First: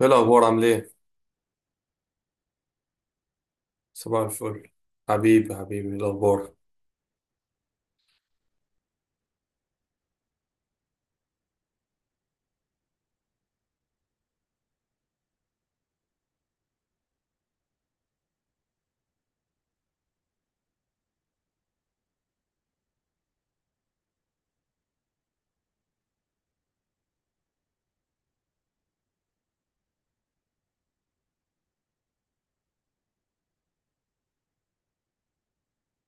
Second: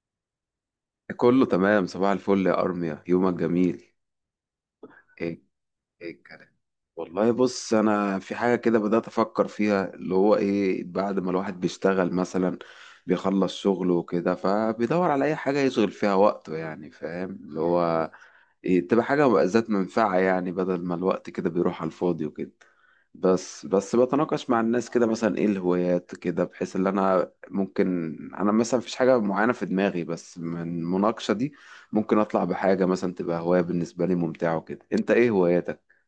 ايه الاخبار، عامل ايه؟ كله تمام صباح الفل يا أرميا، يومك جميل. صباح الفل. ايه حبيبي حبيبي، إيه ايه الكلام؟ الاخبار؟ والله بص، أنا في حاجة كده بدأت أفكر فيها، اللي هو إيه، بعد ما الواحد بيشتغل مثلا بيخلص شغله وكده، فبيدور على أي حاجة يشغل فيها وقته، يعني فاهم اللي هو إيه، تبقى حاجة بقى ذات منفعة، يعني بدل ما الوقت كده بيروح على الفاضي وكده. بس بتناقش مع الناس كده مثلا ايه الهوايات كده، بحيث ان انا ممكن انا مثلا مفيش حاجة معينة في دماغي، بس من المناقشة دي ممكن اطلع بحاجة مثلا تبقى هواية بالنسبة لي ممتعة وكده. انت ايه هواياتك؟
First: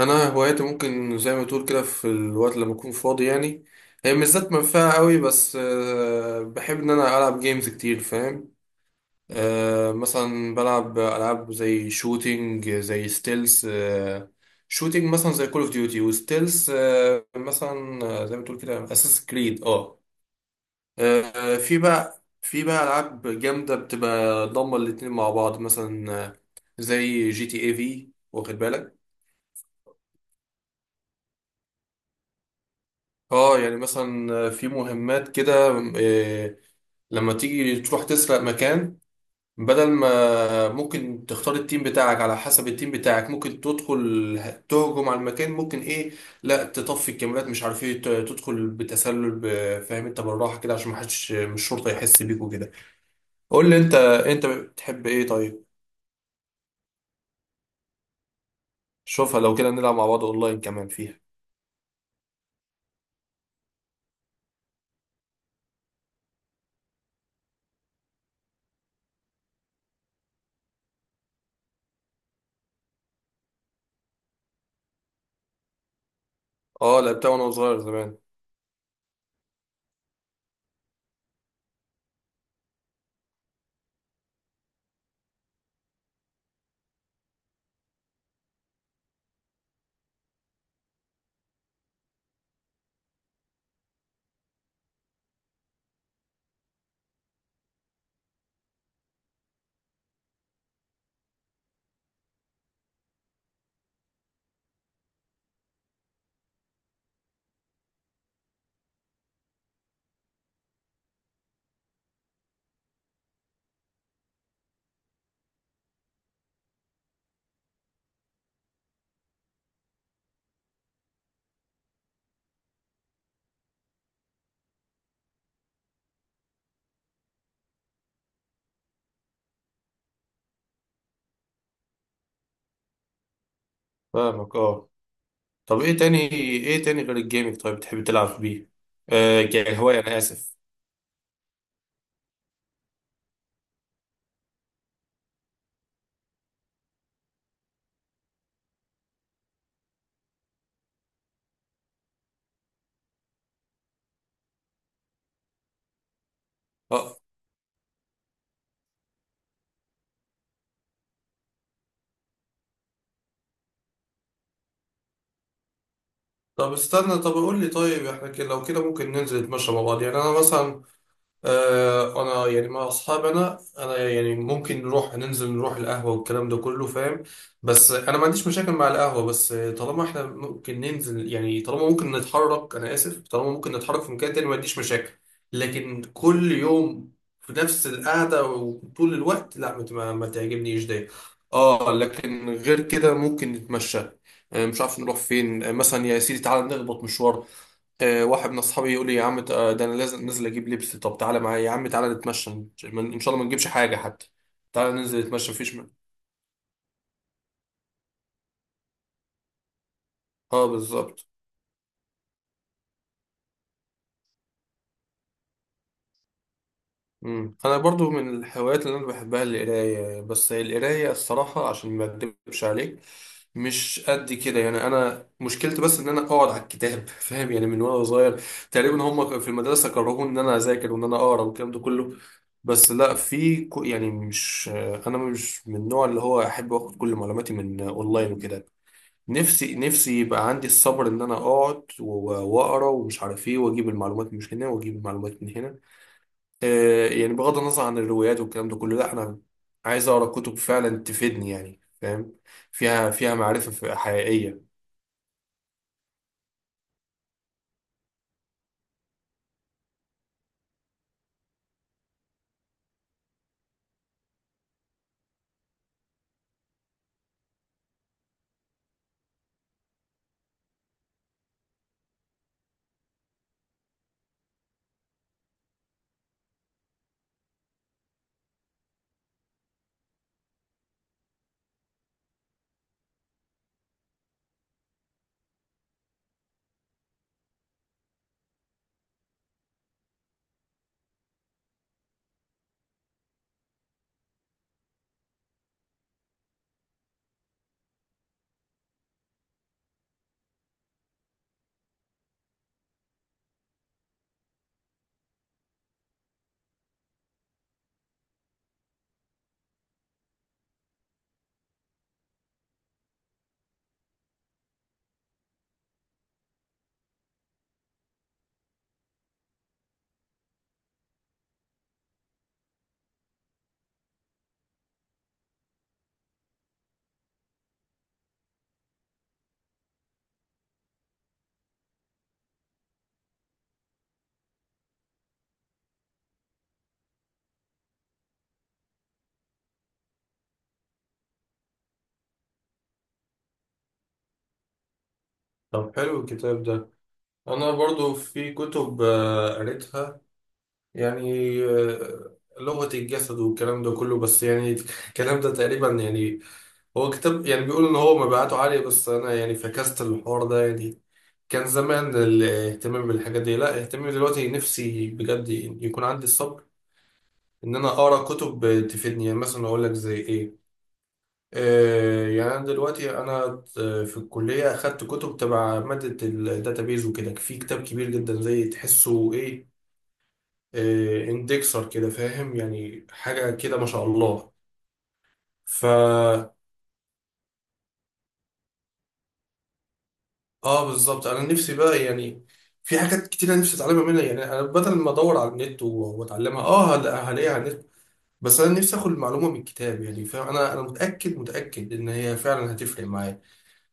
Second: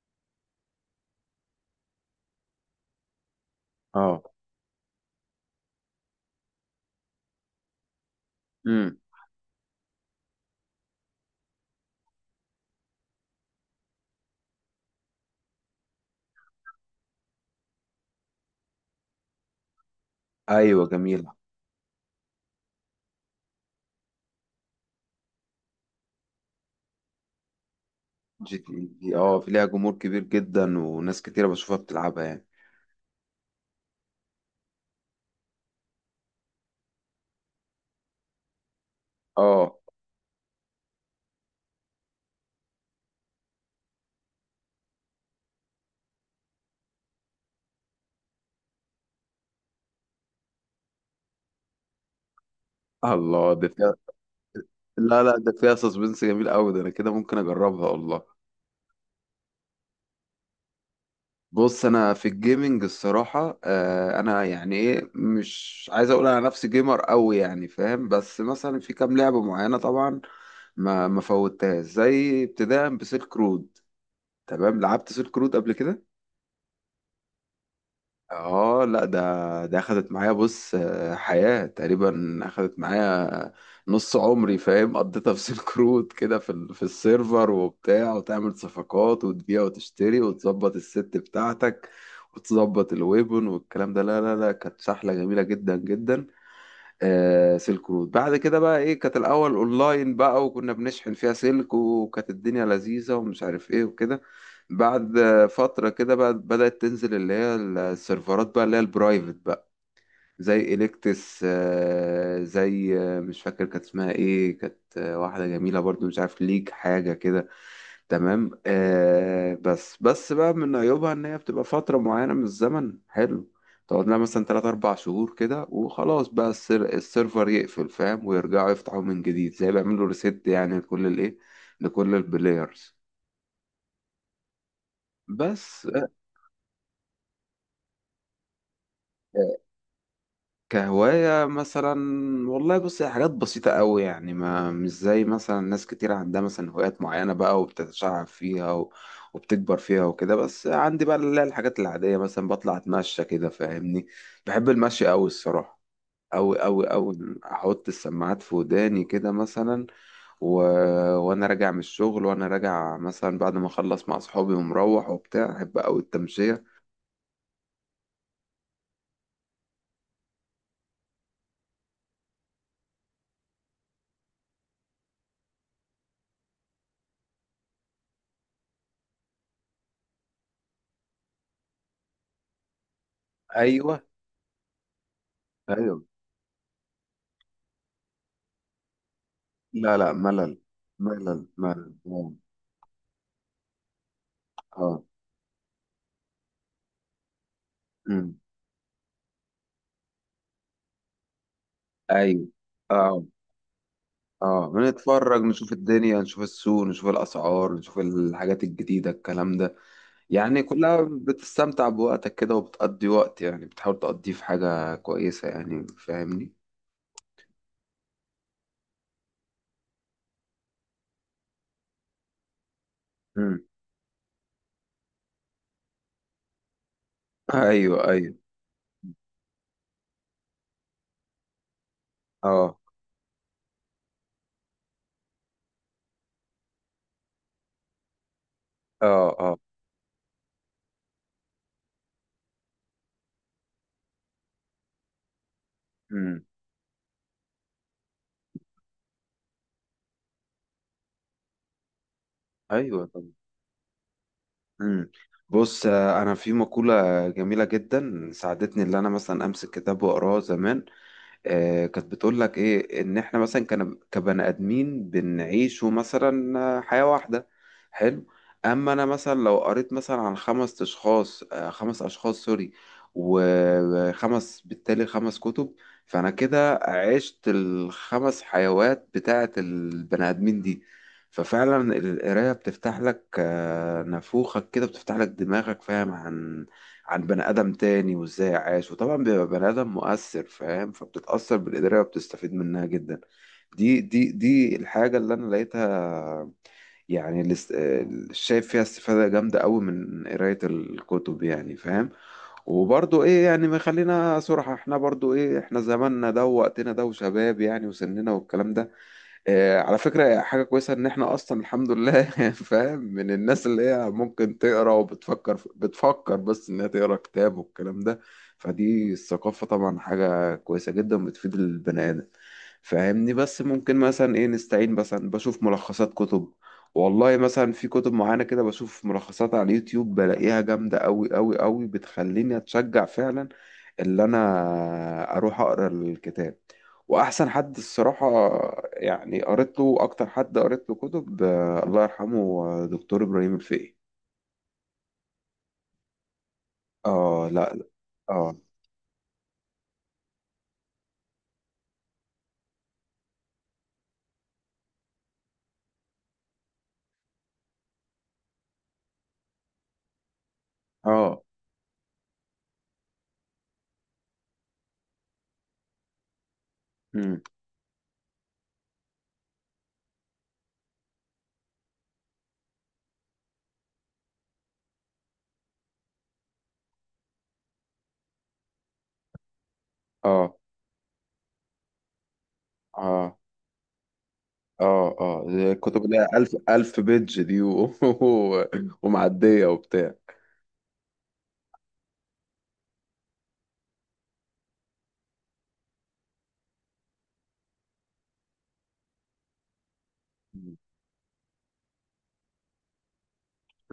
انا هوايتي ممكن زي ما تقول كده في الوقت لما اكون فاضي يعني. هي اه. مش ذات منفعه قوي، بس بحب ان انا العب جيمز كتير، فاهم. امم. مثلا بلعب العاب زي شوتينج، زي ستيلز. شوتينج مثلا زي كول اوف ديوتي وستيلز، مثلا زي ما تقول كده اساس كريد اه ايوه جميلة. في بقى العاب جامده بتبقى ضامه الاتنين مع بعض، مثلا زي جي تي اي في، واخد جي تي اي بالك. دي، اه، في ليها جمهور كبير جدا وناس كتيرة بشوفها بتلعبها يعني. اه، يعني مثلا في مهمات كده، آه، لما تيجي تروح تسرق مكان. اه. بدل ما ممكن تختار التيم بتاعك، على حسب التيم بتاعك ممكن تدخل تهجم على المكان، ممكن ايه، لا تطفي الكاميرات، مش عارف ايه، تدخل بتسلل، فاهم انت، بالراحه كده عشان ما حدش من الشرطه يحس بيك وكده. الله، ده قول لي انت، فيها. بتحب لا ايه لا، ده طيب؟ فيها سسبنس جميل قوي، ده انا كده ممكن اجربها والله. شوفها، لو كده نلعب مع بعض اونلاين كمان فيها. بص انا في الجيمنج الصراحه، انا يعني ايه، مش عايز اقول انا نفسي جيمر قوي يعني فاهم، بس مثلا في كام لعبه معينه طبعا ما فوتهاش، زي ابتداء بسيلك رود. تمام، لعبت سيلك رود قبل كده. اه، لعبتها وانا صغير زمان. اه لا، ده اخدت معايا بص، حياة تقريبا اخدت معايا نص عمري فاهم، قضيتها في سيلك رود كده، في في السيرفر وبتاع، وتعمل صفقات وتبيع وتشتري وتظبط الست بتاعتك وتظبط الويبن والكلام ده. لا لا لا، كانت سحلة جميلة جدا جدا. سلك رود بعد كده بقى ايه، كانت الاول اونلاين بقى، وكنا بنشحن فيها سلك، وكانت الدنيا لذيذة ومش عارف ايه وكده. بعد فترة كده بقى بدأت تنزل اللي هي السيرفرات بقى، اللي هي البرايفت، زي إليكتس، زي مش فاكر كانت اسمها ايه، كانت واحدة جميلة برضو، مش عارف ليج حاجة كده. تمام. بس بقى من عيوبها ان هي بتبقى فترة معينة من الزمن، حلو، تقعد لها مثلا 3 4 شهور كده، وخلاص بقى السيرفر يقفل فاهم، ويرجعوا يفتحوا من جديد، زي بيعملوا ريست يعني لكل الايه، لكل البلايرز. فاهمك اه. طب بس. ايه تاني، غير الجيمنج طيب، بتحب تلعب بيه آه، كهواية؟ انا اسف. كهواية مثلا، والله بص، هي حاجات بسيطة قوي يعني، ما مش زي مثلا ناس كتير عندها مثلا هوايات معينة بقى وبتتشعب فيها و... وبتكبر فيها وكده، بس عندي بقى اللي هي الحاجات العادية. مثلا بطلع أتمشى كده فاهمني، بحب المشي قوي الصراحة، أوي أوي أوي. اه، أحط السماعات في وداني كده مثلا و... وأنا راجع من الشغل، وأنا راجع مثلا بعد ما أخلص مع أصحابي ومروح وبتاع، أحب أوي التمشية. طب استنى، طب قول لي، طيب احنا كده لو كده ممكن ننزل نتمشى مع بعض، يعني انا مثلا، انا يعني مع اصحابي، انا يعني ممكن نروح ننزل نروح القهوه والكلام ده كله، فاهم. بس انا ما عنديش مشاكل مع القهوه، بس طالما احنا ممكن ننزل، يعني طالما ممكن نتحرك، انا اسف، طالما ممكن نتحرك أيوه. في مكان تاني ما عنديش مشاكل. لكن أيوه. كل يوم في نفس القعده وطول الوقت، لا، لا لا، ما ملل، تعجبنيش ده. ملل، اه، ملل. لكن غير كده ممكن نتمشى، مش عارف اه. نروح فين، مثلا يا سيدي تعالى نخبط مشوار. امم. واحد من اصحابي يقول لي يا عم، ده انا لازم نازل اجيب لبس، طب تعالى معايا يا عم، تعالى ايوه. نتمشى، ان اه، شاء الله ما نجيبش حاجه حتى. اه، تعالى ننزل بنتفرج، نتمشى نشوف مفيش. الدنيا، نشوف السوق، نشوف الاسعار، نشوف الحاجات الجديده، الكلام ده يعني، اه كلها بالظبط. بتستمتع بوقتك كده، وبتقضي وقت يعني، بتحاول تقضيه في حاجه كويسه يعني فاهمني. مم. انا برضو من الهوايات اللي انا بحبها القرايه، بس القرايه الصراحه، عشان ما اكدبش عليك، امم. مش قد كده. يعني انا مشكلتي بس ان انا اقعد على الكتاب فاهم، يعني من ايوه. وانا ايوه. صغير تقريبا، هم في المدرسه كرهوني ان انا اذاكر وان انا اقرا والكلام ده كله. اه. بس لا، في يعني مش، انا مش من النوع اللي هو احب اخد كل معلوماتي من اونلاين وكده. اه. اه. نفسي يبقى عندي الصبر ان انا اقعد واقرا، ومش عارف ايه، واجيب المعلومات من هنا، واجيب المعلومات من هنا. امم. يعني بغض النظر عن الروايات والكلام ده كله، لا، انا عايز اقرا كتب فعلا تفيدني، يعني فاهم، ايوه فيها طبعا. معرفة حقيقية. امم. بص، انا في مقوله جميله جدا ساعدتني اللي انا مثلا امسك كتاب واقراه زمان، كانت بتقول لك ايه، ان احنا مثلا كان كبني ادمين بنعيشوا مثلا حياة واحدة. حلو. اما انا مثلا لو قريت مثلا عن خمس اشخاص، خمس اشخاص، سوري، وخمس بالتالي خمس كتب، فانا كده عشت الخمس حيوات بتاعة البني ادمين دي. ففعلا القراية بتفتح لك نافوخك كده، بتفتح لك دماغك فاهم، عن عن بني آدم تاني وازاي عاش، وطبعا بيبقى بني آدم مؤثر فاهم، فبتتأثر بالقراية وبتستفيد منها جدا. دي الحاجة اللي أنا لقيتها، يعني اللي اللي شايف فيها استفادة جامدة أوي من قراية الكتب يعني فاهم. وبرضو إيه، يعني ما خلينا صراحة، إحنا برضو إيه، إحنا زماننا ده ووقتنا ده وشباب يعني وسننا والكلام ده، على فكرة حاجة كويسة إن إحنا أصلا الحمد لله فاهم، من الناس اللي هي ممكن تقرا وبتفكر بتفكر بس إنها تقرا كتاب والكلام ده. فدي الثقافة طبعا حاجة كويسة جدا بتفيد البني آدم فاهمني. بس ممكن مثلا إيه نستعين مثلا بشوف ملخصات كتب. والله مثلا في كتب معينة كده بشوف ملخصات على اليوتيوب بلاقيها جامدة أوي أوي أوي، بتخليني أتشجع فعلا اللي انا اروح اقرا الكتاب. واحسن حد الصراحه يعني قريت له، اكتر حد قريت له كتب، الله يرحمه، دكتور ابراهيم الفقي. طب حلو الكتاب ده. اه انا لا لا. برضو في اه. كتب قريتها، يعني لغة الجسد والكلام ده كله، بس يعني الكلام ده تقريبا يعني، هو كتاب يعني بيقول ان هو مبيعاته عالية، بس انا يعني فكست الحوار ده يعني. اه. كان زمان الاهتمام بالحاجات دي، لا، اهتمامي دلوقتي، نفسي بجد يكون عندي الصبر مم. ان انا اقرا كتب تفيدني، يعني مثلا اقول لك زي ايه. يعني انا دلوقتي انا، في الكليه اخدت كتب تبع ماده الداتابيز وكده، في كتاب كبير جدا زي تحسه ايه، اه. اندكسر كده، فاهم، يعني اه. حاجه كده ما شاء الله. اه. اه، دي الكتب اللي هي فا ألف ألف بيدج دي و... ومعدية وبتاع. اه بالظبط. انا نفسي بقى، يعني في حاجات كتير انا نفسي اتعلمها منها، يعني انا بدل ما ادور على النت واتعلمها، اه هلاقيها على النت، بس انا نفسي اخد المعلومه من الكتاب، يعني فاهم، انا متاكد متاكد ان هي فعلا هتفرق معايا.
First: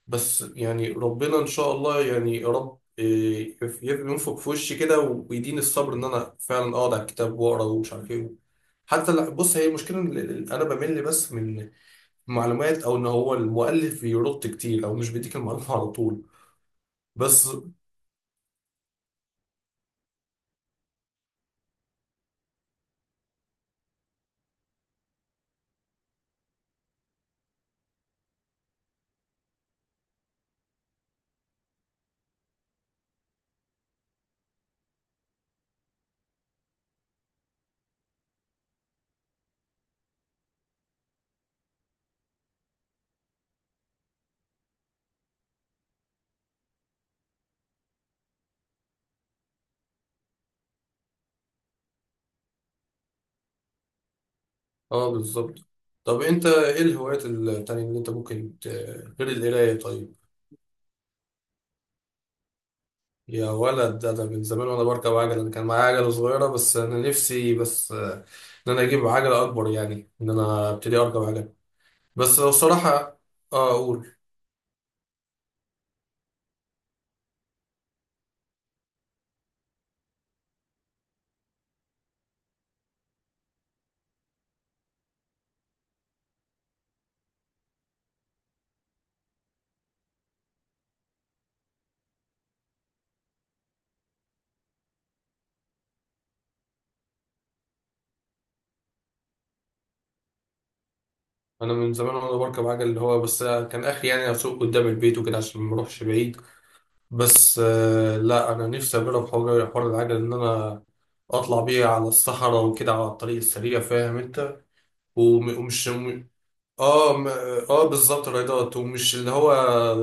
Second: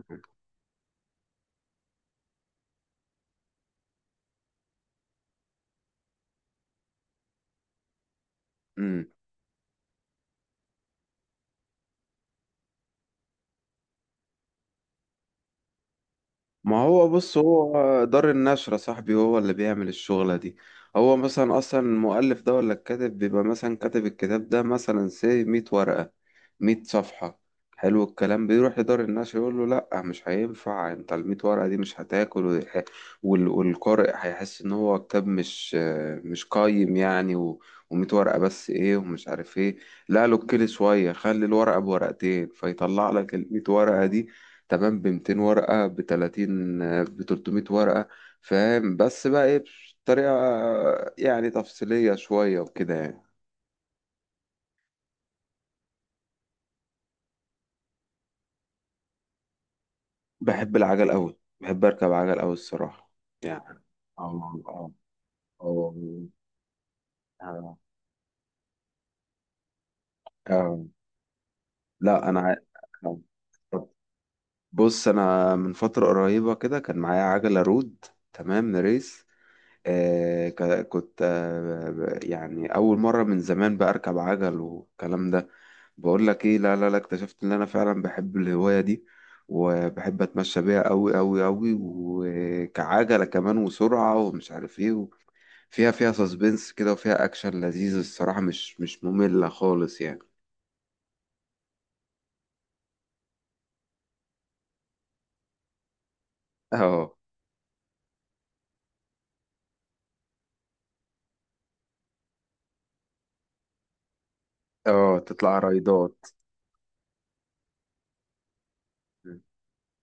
بس يعني ربنا ان شاء الله، يعني يا رب ينفخ في وشي كده ويديني الصبر ان انا فعلا اقعد على الكتاب واقرا ومش عارف ايه. مم. حتى لا، بص، هي المشكله إن انا بمل بس من معلومات، او ان هو المؤلف بيرد كتير، او مش بيديك المعلومه على طول. ما هو بص، بس. هو دار النشر يا صاحبي هو اللي بيعمل الشغلة دي. هو مثلا أصلا المؤلف ده ولا الكاتب بيبقى مثلا كاتب الكتاب ده مثلا سي مية ورقة، مية صفحة، حلو، الكلام بيروح لدار النشر يقول له لأ مش هينفع، انت المية ورقة دي مش هتاكل، والقارئ هيحس إن هو كتاب مش قايم يعني و... ومية ورقة بس إيه، ومش عارف إيه، لا له كل شوية، خلي الورقة بورقتين، فيطلع لك المية ورقة دي تمام، ب 200 ورقة، ب 30، ب 300 ورقة فاهم، بس بقى ايه، بطريقة يعني تفصيلية شوية وكده يعني. اه بالظبط. طب انت ايه الهوايات التانية اللي انت ممكن غير القرايه طيب؟ بحب العجل أوي، بحب أركب عجل أوي الصراحة يا يعني. ولد، ده من اه. زمان وانا اه. بركب عجل، انا كان معايا اه. عجله صغيره، بس انا نفسي آه، بس ان انا اجيب عجله اكبر، يعني ان انا آه. ابتدي اركب عجل. لا بس أنا لو الصراحه، اه آه. اقول، بص، أنا من فترة قريبة كده كان معايا عجلة رود، تمام، ريس، كنت يعني أول مرة من زمان بقى أركب عجل والكلام ده، بقول لك إيه، لا لا لا، اكتشفت إن أنا فعلا بحب الهواية دي، وبحب أتمشى بيها أوي أوي أوي، وكعجلة كمان وسرعة ومش عارف إيه، فيها فيها سسبنس كده وفيها أكشن لذيذ الصراحة، مش مملة خالص يعني. انا من زمان وانا بركب عجل، اللي هو بس كان اخري يعني اسوق قدام البيت وكده عشان ما اروحش بعيد. اه. بس لا، انا نفسي اجرب حوار، العجل، ان انا اطلع بيه على الصحراء وكده، على الطريق السريع، فاهم انت، اه تطلع ومش، رايدات. اه اه بالظبط، الرياضات، ومش اللي مم. هو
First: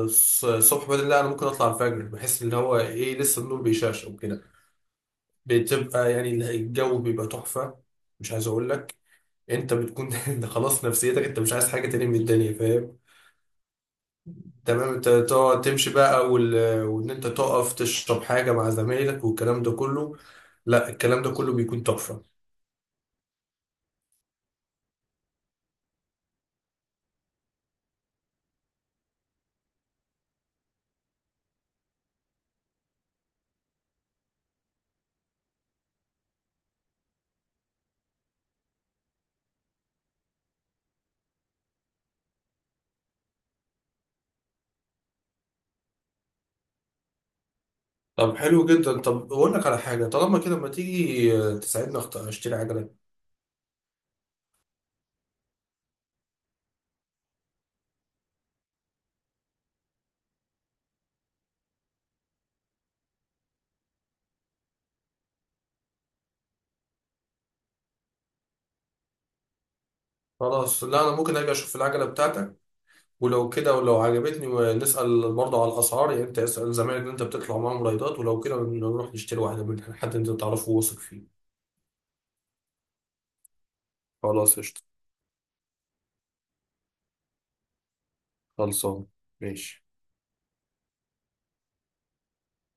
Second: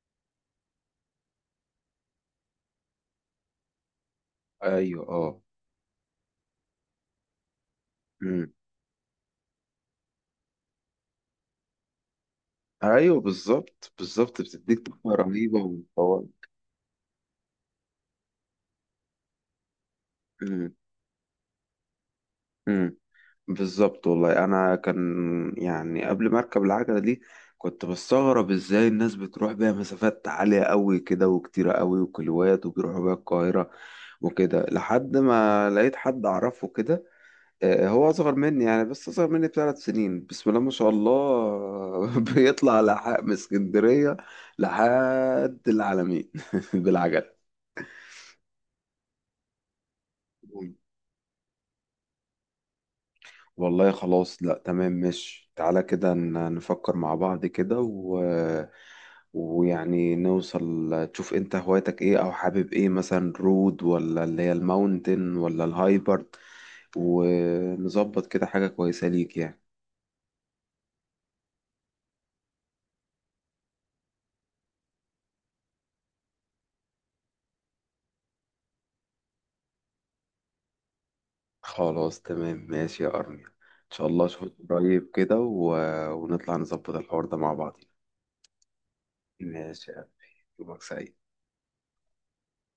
الصبح بدري، لا، انا ممكن اطلع الفجر، بحس ان هو ايه، لسه النور بيشعشع وكده، ايوه. اه. بتبقى يعني الجو بيبقى تحفه. مش عايز أمم. اقول لك، انت بتكون انت خلاص، نفسيتك انت مش عايز حاجه تاني من الدنيا، فاهم. ايوه بالظبط بالظبط، بتديك تمام، انت طاقة تقعد رهيبة تمشي بقى، وان انت تقف تشرب حاجه مع زمايلك والكلام ده كله، ومطورة. لا، الكلام ده كله بيكون تحفه. امم. بالظبط والله، انا كان يعني قبل ما اركب العجله دي كنت بستغرب ازاي الناس بتروح بيها مسافات عاليه قوي كده وكتيره قوي وكيلوات، وبيروحوا بيها القاهره وكده، لحد ما لقيت حد اعرفه كده، هو اصغر مني يعني، بس اصغر مني ب3 سنين، بسم الله ما شاء الله بيطلع لحق من اسكندريه لحد العلمين بالعجله. طب حلو جدا، طب اقول لك على حاجه، طالما كده ما تيجي تساعدني، اشتري عجله. والله خلاص، لا تمام ماشي، تعالى كده نفكر مع بعض كده و... ويعني نوصل، تشوف انت هوايتك ايه، او حابب ايه، مثلا رود ولا اللي هي الماونتن ولا الهايبرد، ونظبط كده حاجة كويسة ليك يعني. خلاص، لا، انا ممكن اجي اشوف العجله بتاعتك، ولو كده، ولو عجبتني، نسال برضه على الاسعار، يعني انت اسال زمايلك اللي انت بتطلع معاهم رايدات، ولو كده نروح نشتري واحده من حد انت تعرفه واثق فيه. خلاص تمام ماشي يا أرميا، ان شاء الله اشوفك خلاص، قشطه. قريب كده و... ونطلع نظبط الحوار ده مع بعض. خلصان. ماشي. ماشي يا قلبي. يومك سعيد.